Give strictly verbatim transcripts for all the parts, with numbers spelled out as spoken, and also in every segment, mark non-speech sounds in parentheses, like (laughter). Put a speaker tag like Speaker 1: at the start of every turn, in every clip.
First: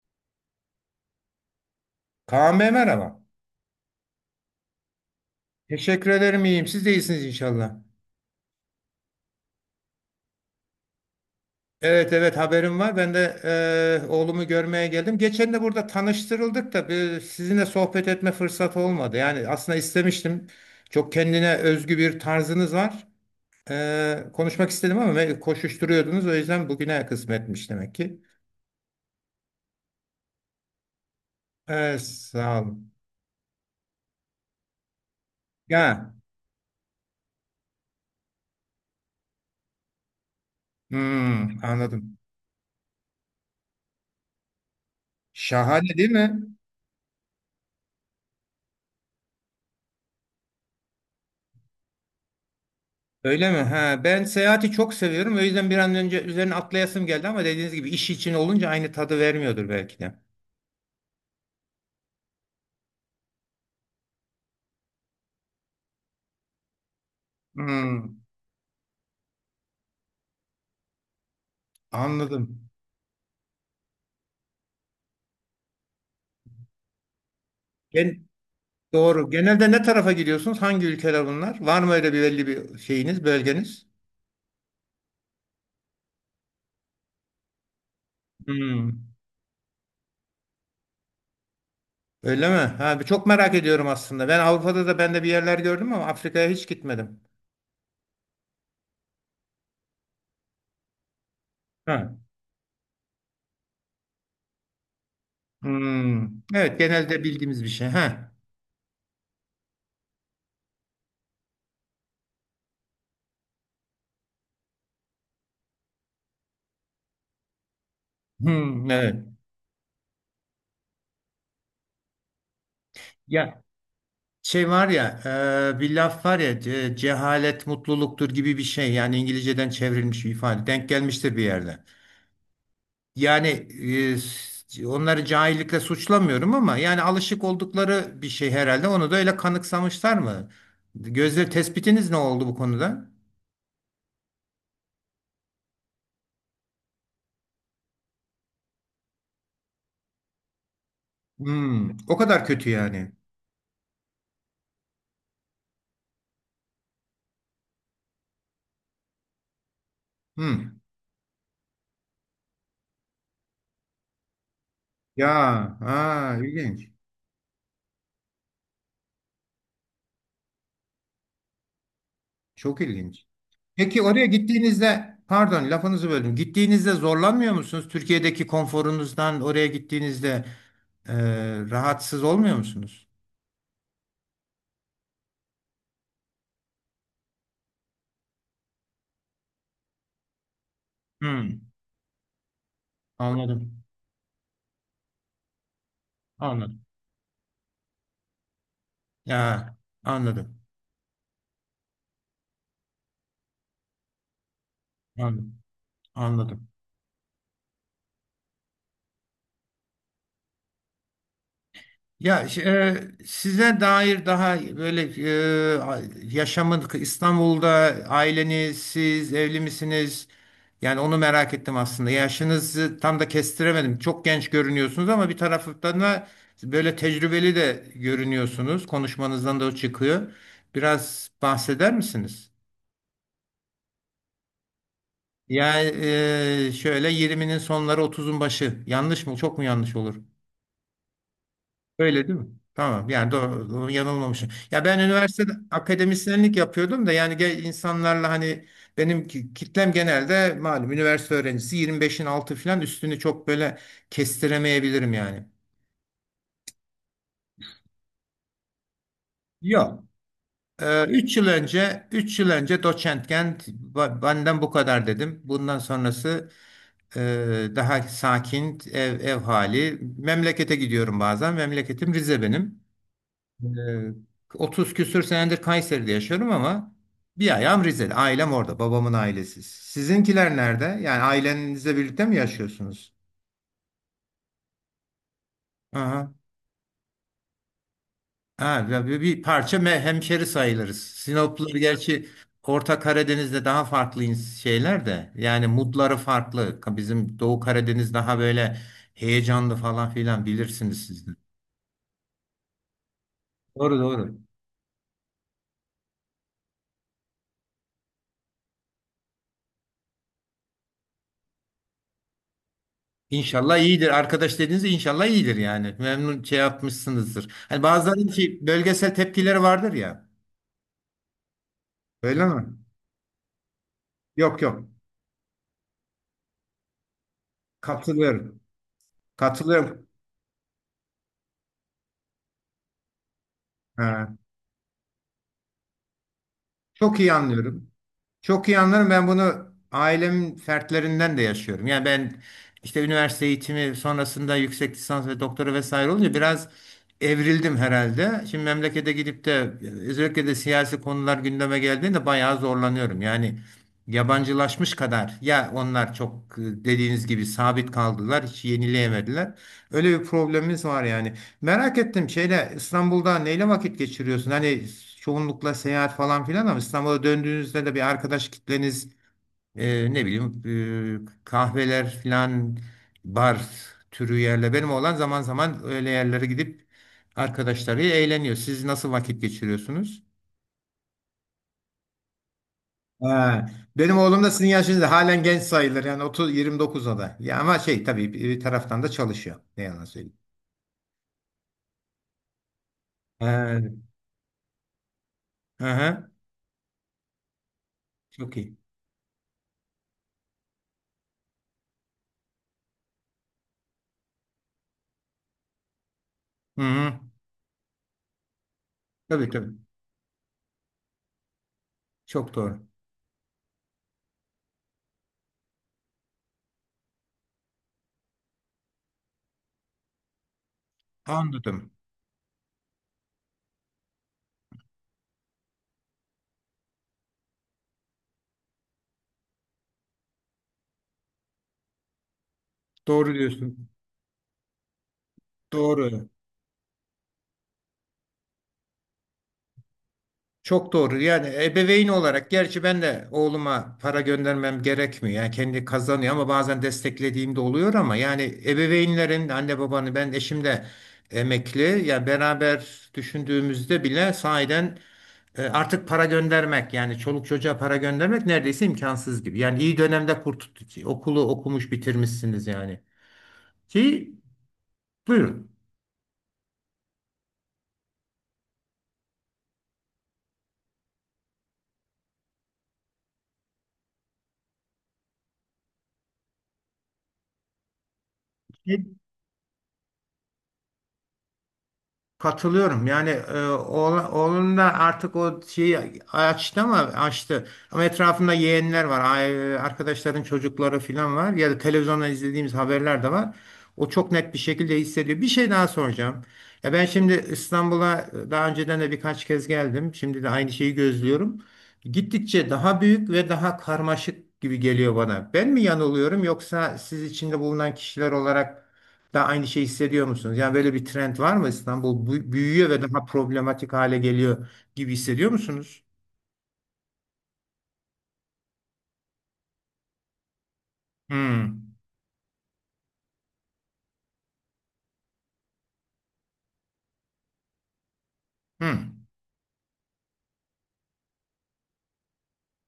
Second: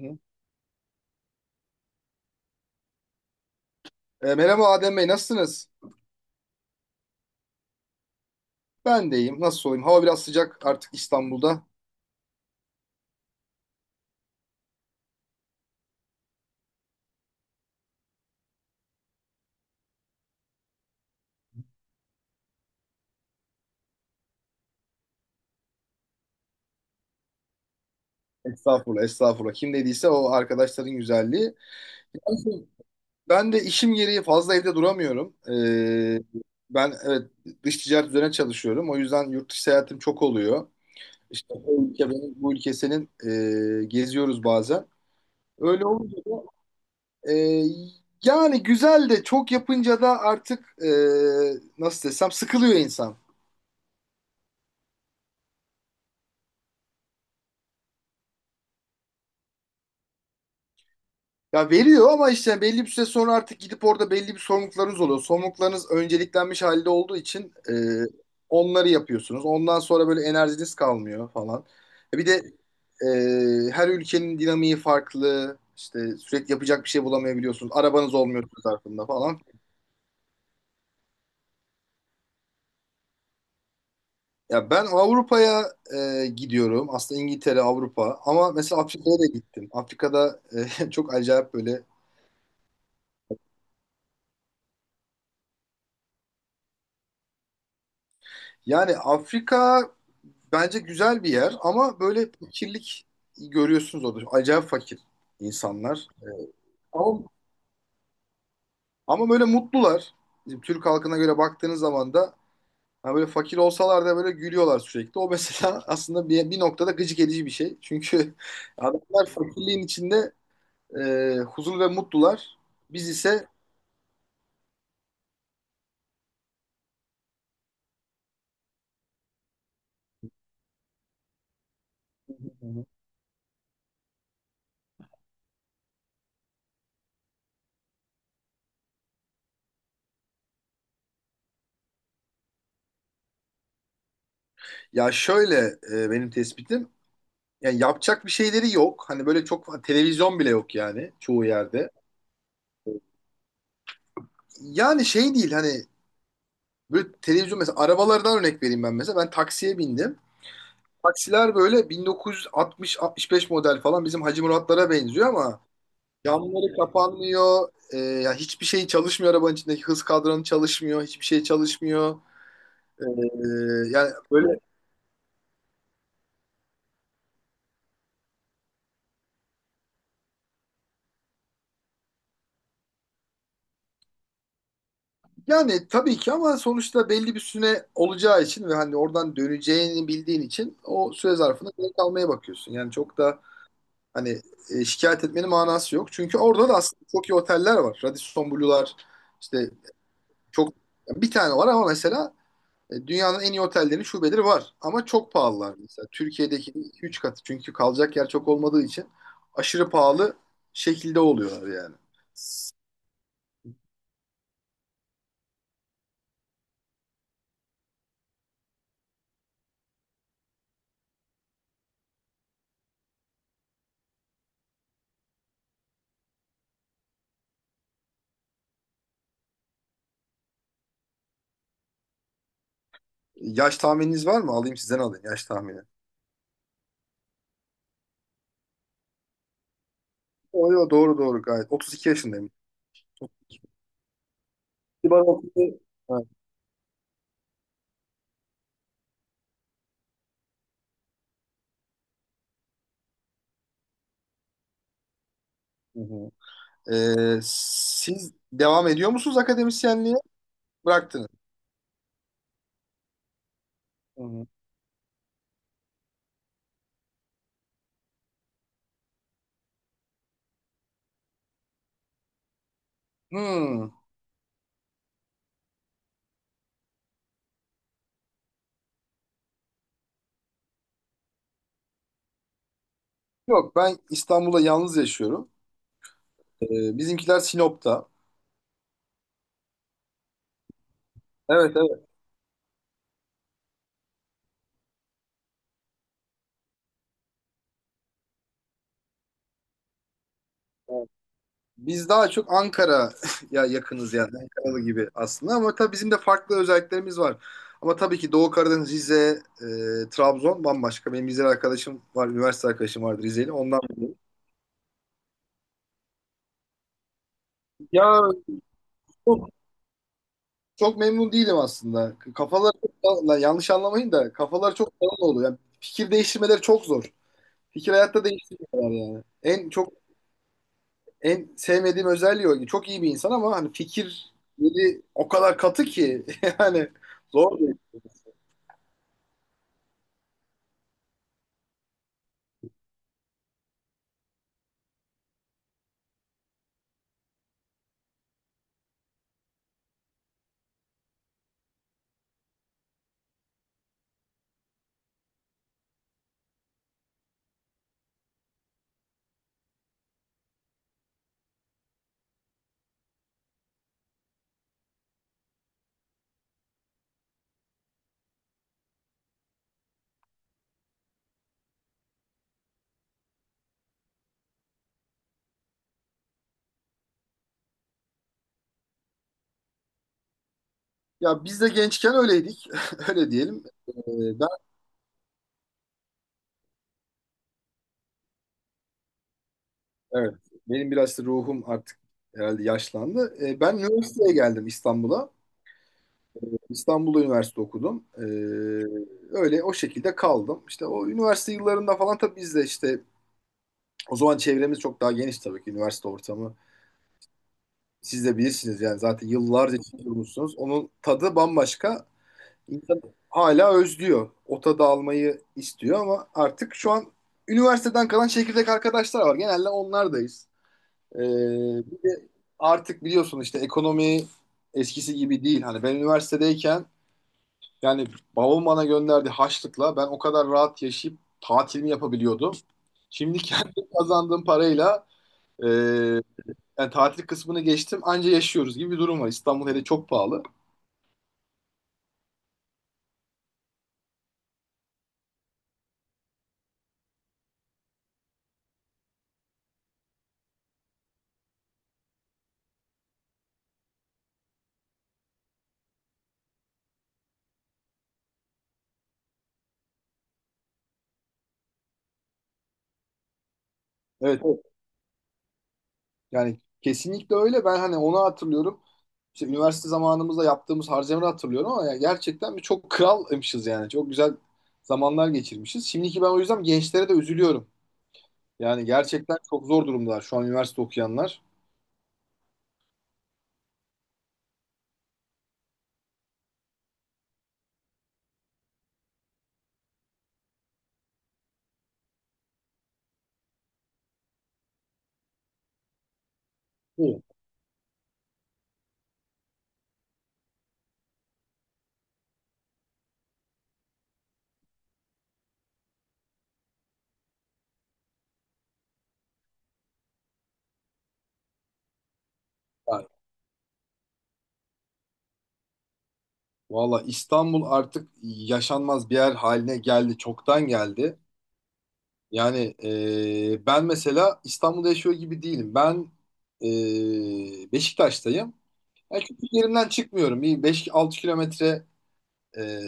Speaker 1: Hı.
Speaker 2: Kaan Bey merhaba.
Speaker 1: E, merhaba Adem Bey, nasılsınız?
Speaker 2: Teşekkür ederim iyiyim. Siz de iyisiniz inşallah.
Speaker 1: Ben de iyiyim. Nasıl olayım? Hava biraz sıcak artık İstanbul'da.
Speaker 2: Evet evet haberim var. Ben de e, oğlumu görmeye geldim. Geçen de burada tanıştırıldık da bir, sizinle sohbet etme fırsatı olmadı. Yani aslında istemiştim. Çok kendine özgü bir tarzınız var. E, konuşmak istedim ama ve koşuşturuyordunuz. O yüzden bugüne kısmetmiş demek ki.
Speaker 1: Estağfurullah, estağfurullah. Kim dediyse o arkadaşların güzelliği.
Speaker 2: E, sağ
Speaker 1: Yani
Speaker 2: olun.
Speaker 1: ben de işim gereği fazla evde duramıyorum.
Speaker 2: Ya,
Speaker 1: E, ben evet dış ticaret üzerine çalışıyorum. O yüzden yurt dışı seyahatim çok oluyor. İşte
Speaker 2: hmm,
Speaker 1: o ülke
Speaker 2: anladım.
Speaker 1: benim, bu ülke senin, e, geziyoruz bazen. Öyle
Speaker 2: Şahane değil
Speaker 1: olunca
Speaker 2: mi?
Speaker 1: da, e, yani güzel de çok yapınca da artık, e, nasıl desem, sıkılıyor insan.
Speaker 2: Öyle mi? Ha, ben seyahati çok seviyorum. O yüzden bir an önce üzerine atlayasım geldi ama dediğiniz gibi iş için olunca aynı tadı vermiyordur belki de.
Speaker 1: Ya veriyor ama işte belli bir süre sonra artık gidip orada belli bir sorumluluklarınız oluyor. Sorumluluklarınız önceliklenmiş halde olduğu için e,
Speaker 2: Hmm,
Speaker 1: onları yapıyorsunuz. Ondan sonra böyle enerjiniz kalmıyor falan. E Bir de
Speaker 2: anladım.
Speaker 1: e, her ülkenin dinamiği farklı. İşte sürekli yapacak bir şey bulamayabiliyorsunuz. Arabanız
Speaker 2: Gen
Speaker 1: olmuyor zarfında
Speaker 2: doğru.
Speaker 1: falan.
Speaker 2: Genelde ne tarafa gidiyorsunuz? Hangi ülkeler bunlar? Var mı öyle bir belli bir şeyiniz, bölgeniz?
Speaker 1: Ya ben Avrupa'ya e, gidiyorum. Aslında İngiltere, Avrupa. Ama mesela
Speaker 2: Hmm.
Speaker 1: Afrika'ya da gittim. Afrika'da e, (laughs) çok acayip böyle.
Speaker 2: Öyle mi? Ha, çok merak ediyorum aslında. Ben Avrupa'da da ben de bir yerler gördüm ama Afrika'ya hiç gitmedim.
Speaker 1: Yani Afrika bence güzel bir yer ama
Speaker 2: Ha.
Speaker 1: böyle fakirlik görüyorsunuz orada. Acayip fakir insanlar.
Speaker 2: Hmm. Evet,
Speaker 1: Ama,
Speaker 2: genelde bildiğimiz bir şey. Ha.
Speaker 1: ama böyle mutlular. Bizim Türk halkına göre baktığınız zaman da yani böyle fakir olsalar da böyle gülüyorlar sürekli. O mesela (laughs) aslında bir, bir noktada gıcık edici bir şey. Çünkü (laughs)
Speaker 2: Hmm. Evet.
Speaker 1: adamlar fakirliğin içinde e, huzur ve mutlular. Biz ise
Speaker 2: Ya, şey var ya, e, bir laf var ya, ce- cehalet mutluluktur gibi bir şey. Yani İngilizceden çevrilmiş bir ifade. Denk gelmiştir bir yerde. Yani e, s- onları cahillikle suçlamıyorum ama yani alışık oldukları bir şey herhalde. Onu da öyle kanıksamışlar mı? Gözle tespitiniz ne oldu bu konuda?
Speaker 1: ya şöyle, e, benim tespitim yani yapacak bir şeyleri yok. Hani böyle çok televizyon bile yok yani çoğu yerde.
Speaker 2: Hmm, o kadar kötü yani.
Speaker 1: Yani şey değil hani böyle televizyon, mesela arabalardan örnek vereyim ben mesela. Ben taksiye bindim.
Speaker 2: Hmm.
Speaker 1: Taksiler böyle bin dokuz yüz altmış-altmış beş model falan bizim Hacı Muratlara benziyor ama
Speaker 2: Ya, ha,
Speaker 1: camları
Speaker 2: ilginç.
Speaker 1: kapanmıyor. Ee, ya hiçbir şey çalışmıyor, arabanın içindeki hız kadranı çalışmıyor. Hiçbir şey çalışmıyor.
Speaker 2: Çok
Speaker 1: Ee,
Speaker 2: ilginç. Peki
Speaker 1: yani
Speaker 2: oraya
Speaker 1: böyle,
Speaker 2: gittiğinizde, pardon lafınızı böldüm. Gittiğinizde zorlanmıyor musunuz? Türkiye'deki konforunuzdan oraya gittiğinizde e, rahatsız olmuyor musunuz?
Speaker 1: yani tabii ki, ama sonuçta belli bir süre olacağı için ve hani oradan döneceğini bildiğin için o süre
Speaker 2: Hmm,
Speaker 1: zarfında kalmaya bakıyorsun. Yani çok da,
Speaker 2: anladım.
Speaker 1: hani, e, şikayet etmenin manası yok. Çünkü orada da
Speaker 2: Anladım.
Speaker 1: aslında çok iyi oteller var. Radisson Blu'lar işte,
Speaker 2: Ya, anladım.
Speaker 1: çok bir tane var ama mesela, e, dünyanın en iyi otellerinin şubeleri var. Ama çok
Speaker 2: Anladım.
Speaker 1: pahalılar mesela.
Speaker 2: Anladım.
Speaker 1: Türkiye'deki iki üç katı. Çünkü kalacak yer çok olmadığı için aşırı pahalı şekilde oluyorlar yani.
Speaker 2: Ya ş- e, Size dair daha böyle e, a- yaşamın İstanbul'da aileniz, siz evli misiniz? Yani onu merak ettim aslında. Yaşınızı tam da kestiremedim. Çok genç görünüyorsunuz ama bir taraftan da böyle tecrübeli de görünüyorsunuz. Konuşmanızdan da o çıkıyor. Biraz bahseder misiniz?
Speaker 1: Yaş tahmininiz var mı? Alayım sizden, alayım yaş tahmini.
Speaker 2: Yani e, şöyle yirminin sonları otuzun başı. Yanlış mı? Çok mu yanlış olur?
Speaker 1: O yo, doğru doğru gayet. otuz iki
Speaker 2: Öyle değil mi?
Speaker 1: yaşındayım.
Speaker 2: Tamam yani doğru, doğru, yanılmamışım. Ya ben
Speaker 1: Kibar
Speaker 2: üniversitede
Speaker 1: okudu. Evet.
Speaker 2: akademisyenlik yapıyordum da yani ge- insanlarla hani benim ki- kitlem genelde malum üniversite öğrencisi yirmi beşin altı falan üstünü çok böyle kestiremeyebilirim yani.
Speaker 1: Hı hı. Ee, siz devam ediyor musunuz
Speaker 2: Yok.
Speaker 1: akademisyenliğe?
Speaker 2: Ee,
Speaker 1: Bıraktınız.
Speaker 2: 3 yıl önce üç yıl önce doçentken ba-
Speaker 1: Hı hı.
Speaker 2: benden bu kadar dedim. Bundan sonrası e, daha sakin ev, ev hali. Memlekete gidiyorum bazen. Memleketim Rize benim. Ee,
Speaker 1: Hmm.
Speaker 2: otuz küsür senedir Kayseri'de yaşıyorum ama bir ayağım Rize'de. Ailem orada. Babamın ailesi. Sizinkiler nerede? Yani ailenizle birlikte mi yaşıyorsunuz?
Speaker 1: Yok, ben İstanbul'da yalnız yaşıyorum.
Speaker 2: Aha.
Speaker 1: Ee, bizimkiler Sinop'ta.
Speaker 2: Ha, ya bir, bir parça me- hemşeri sayılırız. Sinoplular
Speaker 1: Evet evet.
Speaker 2: gerçi Orta Karadeniz'de daha farklı ins- şeyler de. Yani mutları farklı. Ka- Bizim Doğu Karadeniz daha böyle heyecanlı falan filan bilirsiniz
Speaker 1: Evet.
Speaker 2: siz de.
Speaker 1: Biz daha çok Ankara (laughs) ya
Speaker 2: Doğru
Speaker 1: yakınız yani,
Speaker 2: doğru.
Speaker 1: Ankaralı gibi aslında, ama tabii bizim de farklı özelliklerimiz var. Ama tabii ki Doğu Karadeniz, Rize, e, Trabzon bambaşka. Benim Rize'li arkadaşım var, üniversite arkadaşım vardı Rize'li.
Speaker 2: İnşallah
Speaker 1: Ondan
Speaker 2: iyidir. Arkadaş dediğinizde inşallah iyidir yani. Memnun şey yapmışsınızdır. Hani
Speaker 1: ya
Speaker 2: bazılarının ki bölgesel
Speaker 1: çok,
Speaker 2: tepkileri vardır ya.
Speaker 1: çok memnun değilim aslında.
Speaker 2: Öyle mi?
Speaker 1: Kafaları çok, dağ- lan yanlış anlamayın da,
Speaker 2: Yok
Speaker 1: kafalar
Speaker 2: yok.
Speaker 1: çok dağınık oluyor. Yani fikir değiştirmeleri çok zor. Fikir hayatta
Speaker 2: Katılıyorum.
Speaker 1: değiştirmiyorlar yani. En çok
Speaker 2: Katılıyorum.
Speaker 1: En sevmediğim özelliği o. Çok iyi bir insan ama hani
Speaker 2: Ha,
Speaker 1: fikirleri o kadar katı ki (laughs) yani
Speaker 2: çok iyi
Speaker 1: zor değil.
Speaker 2: anlıyorum. Çok iyi anlarım. Ben bunu ailemin fertlerinden de yaşıyorum. Yani ben işte üniversite eğitimi sonrasında yüksek lisans ve doktora vesaire olunca biraz evrildim herhalde. Şimdi memlekete gidip de özellikle de siyasi konular gündeme geldiğinde bayağı zorlanıyorum. Yani yabancılaşmış kadar ya onlar çok e, dediğiniz gibi sabit kaldılar, hiç yenileyemediler. Öyle bir problemimiz var yani. Merak ettim şeyle İstanbul'da neyle vakit geçiriyorsun? Hani çoğunlukla seyahat falan filan ama İstanbul'a döndüğünüzde de bir arkadaş kitleniz e, ne bileyim e, kahveler filan bar türü yerle benim olan zaman zaman öyle yerlere gidip arkadaşlarıyla eğleniyor. Siz nasıl vakit geçiriyorsunuz?
Speaker 1: Ya biz de gençken öyleydik. (laughs) Öyle diyelim.
Speaker 2: Ha, benim
Speaker 1: Ee,
Speaker 2: oğlum
Speaker 1: ben
Speaker 2: da sizin yaşınızda halen genç sayılır yani 30 yirmi dokuza da. Ya ama şey tabii bir bir taraftan da çalışıyor. Ne yalan
Speaker 1: evet
Speaker 2: söyleyeyim.
Speaker 1: benim biraz da ruhum artık herhalde yaşlandı. Ee, ben
Speaker 2: Ha,
Speaker 1: üniversiteye geldim İstanbul'a.
Speaker 2: aha,
Speaker 1: İstanbul'da üniversite okudum. Ee,
Speaker 2: çok iyi.
Speaker 1: öyle o şekilde kaldım. İşte o üniversite yıllarında falan tabii biz de işte o zaman çevremiz çok daha geniş, tabii ki üniversite ortamı.
Speaker 2: Hı hı.
Speaker 1: Siz de bilirsiniz yani, zaten
Speaker 2: Tabii tabii.
Speaker 1: yıllarca durmuşsunuz. Onun tadı bambaşka.
Speaker 2: Çok doğru.
Speaker 1: İnsan hala özlüyor. O tadı almayı istiyor ama artık şu an üniversiteden kalan çekirdek arkadaşlar var. Genelde onlardayız. Ee,
Speaker 2: Anladım.
Speaker 1: bir de artık biliyorsun işte ekonomi eskisi gibi değil. Hani ben üniversitedeyken yani babam bana gönderdi harçlıkla ben o kadar rahat yaşayıp tatilimi yapabiliyordum.
Speaker 2: Doğru
Speaker 1: Şimdi kendi (laughs)
Speaker 2: diyorsun.
Speaker 1: kazandığım parayla, e,
Speaker 2: Doğru.
Speaker 1: yani tatil kısmını geçtim, anca yaşıyoruz gibi bir durum var. İstanbul hele çok pahalı.
Speaker 2: Çok doğru. Yani ebeveyn olarak gerçi ben de oğluma para göndermem gerekmiyor. Yani kendi kazanıyor ama bazen desteklediğim de oluyor ama yani ebeveynlerin anne babanı ben eşim de emekli. Yani beraber düşündüğümüzde bile sahiden e, artık para göndermek yani çoluk çocuğa para göndermek neredeyse imkansız gibi. Yani iyi dönemde kurtuldu. Okulu okumuş bitirmişsiniz yani. Ki
Speaker 1: Evet, evet.
Speaker 2: buyurun.
Speaker 1: Yani kesinlikle öyle. Ben hani onu hatırlıyorum. İşte üniversite zamanımızda yaptığımız harcamaları hatırlıyorum ama yani gerçekten bir çok kralmışız yani. Çok güzel zamanlar geçirmişiz. Şimdiki, ben o yüzden gençlere de üzülüyorum. Yani gerçekten çok zor durumdalar şu an üniversite okuyanlar.
Speaker 2: Katılıyorum. Yani e, oğla- oğlum da artık o şeyi açtı ama açtı. Ama etrafında yeğenler var. ay- Arkadaşların çocukları falan var. Ya da televizyondan izlediğimiz haberler de var. O çok net bir şekilde hissediyor. Bir şey daha soracağım. Ya ben
Speaker 1: Evet.
Speaker 2: şimdi İstanbul'a e, daha önceden de birkaç kez geldim. Şimdi de aynı şeyi gözlüyorum. Gittikçe daha büyük ve daha karmaşık gibi geliyor bana. Ben mi yanılıyorum yoksa siz içinde bulunan kişiler olarak da aynı şey hissediyor musunuz? Yani böyle bir trend var mı İstanbul bu- büyüyor ve
Speaker 1: Yani,
Speaker 2: daha problematik hale geliyor gibi hissediyor musunuz?
Speaker 1: valla İstanbul artık yaşanmaz bir yer haline geldi. Çoktan geldi.
Speaker 2: Hmm.
Speaker 1: Yani, e, ben mesela İstanbul'da yaşıyor gibi değilim. Ben, e, Beşiktaş'tayım. Yani
Speaker 2: Hmm.
Speaker 1: çünkü yerimden çıkmıyorum. Bir beş altı kilometre e,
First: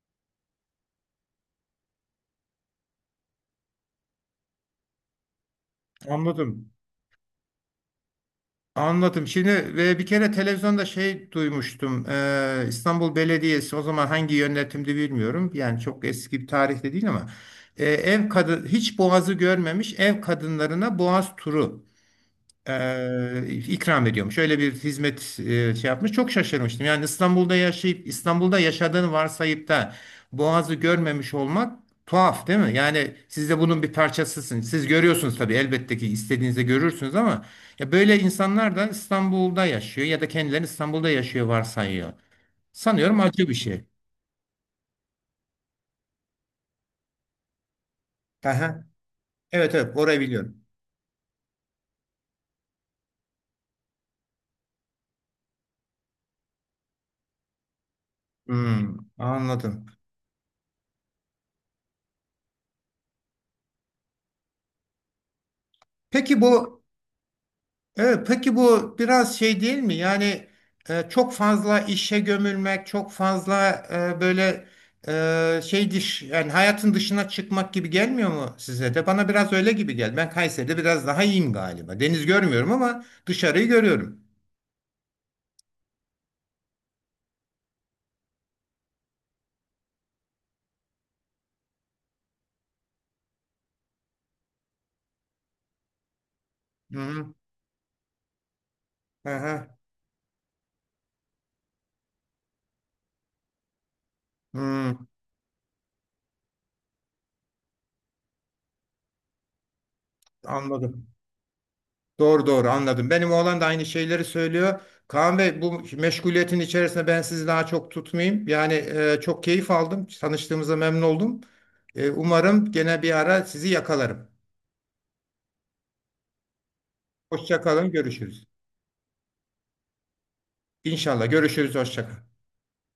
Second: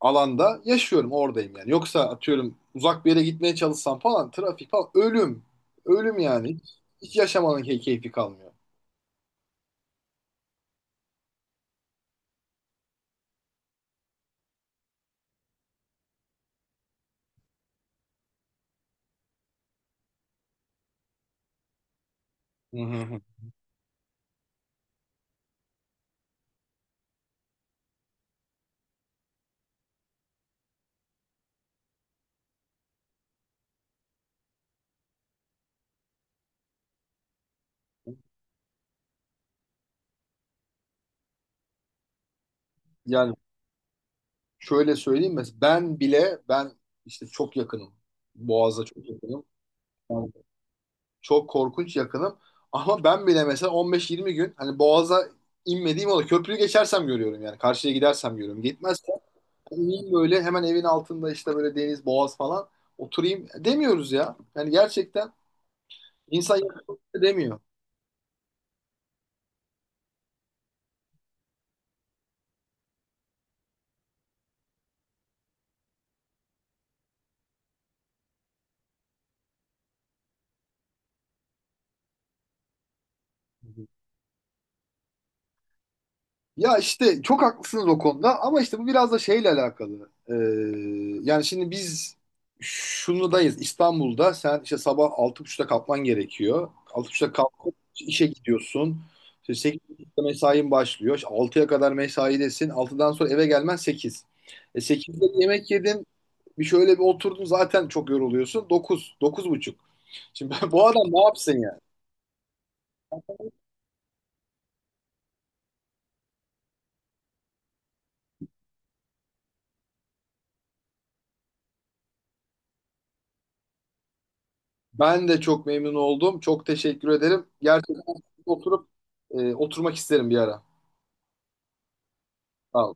Speaker 1: alanda yaşıyorum, oradayım yani. Yoksa atıyorum uzak bir yere gitmeye çalışsam falan, trafik falan ölüm. Ölüm yani. Hiç,
Speaker 2: Anladım.
Speaker 1: hiç yaşamanın key- keyfi kalmıyor.
Speaker 2: Anladım. Şimdi ve bir kere televizyonda şey duymuştum. Ee, İstanbul Belediyesi o zaman hangi yönetimdi bilmiyorum. Yani çok eski bir tarihte değil ama e, ev kadın hiç boğazı görmemiş ev kadınlarına boğaz turu
Speaker 1: Hı hı hı.
Speaker 2: e, ikram ediyormuş. Öyle bir hizmet e, şey yapmış. Çok şaşırmıştım. Yani İstanbul'da yaşayıp İstanbul'da yaşadığını varsayıp da Boğaz'ı görmemiş olmak tuhaf değil mi? Yani siz de bunun bir parçasısınız. Siz görüyorsunuz tabii elbette ki istediğinizde görürsünüz ama ya böyle insanlar da İstanbul'da yaşıyor ya da kendilerini İstanbul'da yaşıyor varsayıyor. Sanıyorum
Speaker 1: Yani
Speaker 2: acı bir şey.
Speaker 1: şöyle söyleyeyim, mesela ben bile, ben işte çok yakınım.
Speaker 2: Aha.
Speaker 1: Boğaz'a çok yakınım.
Speaker 2: Evet evet orayı
Speaker 1: Yani
Speaker 2: biliyorum.
Speaker 1: çok korkunç yakınım. Ama ben bile mesela on beş yirmi gün hani Boğaz'a inmediğim oluyor. Köprüyü geçersem görüyorum yani. Karşıya gidersem görüyorum.
Speaker 2: Hmm,
Speaker 1: Gitmez.
Speaker 2: anladım.
Speaker 1: Oturayım böyle hemen evin altında işte böyle deniz, boğaz falan, oturayım demiyoruz ya. Yani gerçekten
Speaker 2: Peki
Speaker 1: insan
Speaker 2: bu
Speaker 1: yapmak demiyor.
Speaker 2: Evet, peki bu biraz şey değil mi? Yani e, çok fazla işe gömülmek, çok fazla e, böyle e, şey dış yani hayatın dışına çıkmak gibi gelmiyor mu size de? Bana biraz öyle gibi geldi. Ben Kayseri'de biraz daha iyiyim galiba. Deniz görmüyorum ama dışarıyı
Speaker 1: Hı hı.
Speaker 2: görüyorum.
Speaker 1: Ya işte çok haklısınız o konuda ama işte bu biraz da şeyle alakalı. Ee, yani şimdi biz şunudayız, İstanbul'da sen işte sabah altı buçukta kalkman gerekiyor.
Speaker 2: Hı
Speaker 1: Altı buçukta
Speaker 2: hı.
Speaker 1: kalkıp işe gidiyorsun.
Speaker 2: Hı
Speaker 1: İşte
Speaker 2: hı.
Speaker 1: sekiz buçukta mesain başlıyor. İşte altıya kadar mesaidesin. Altıdan sonra eve gelmen sekiz. E
Speaker 2: Hı,
Speaker 1: sekizde yemek yedin. Bir şöyle bir oturdun, zaten çok yoruluyorsun. Dokuz, dokuz buçuk. Şimdi (laughs) bu adam
Speaker 2: anladım.
Speaker 1: ne yapsın?
Speaker 2: Doğru doğru anladım. Benim oğlan da aynı şeyleri söylüyor. Kaan Bey bu meşguliyetin içerisinde ben sizi daha çok tutmayayım. Yani e, çok keyif aldım. Tanıştığımıza memnun oldum. E, umarım gene bir ara sizi yakalarım.
Speaker 1: Ben de çok memnun oldum. Çok teşekkür ederim.
Speaker 2: Hoşça kalın,
Speaker 1: Gerçekten
Speaker 2: görüşürüz.
Speaker 1: oturup, e, oturmak isterim bir ara.
Speaker 2: İnşallah görüşürüz, hoşça kalın.
Speaker 1: Sağ ol.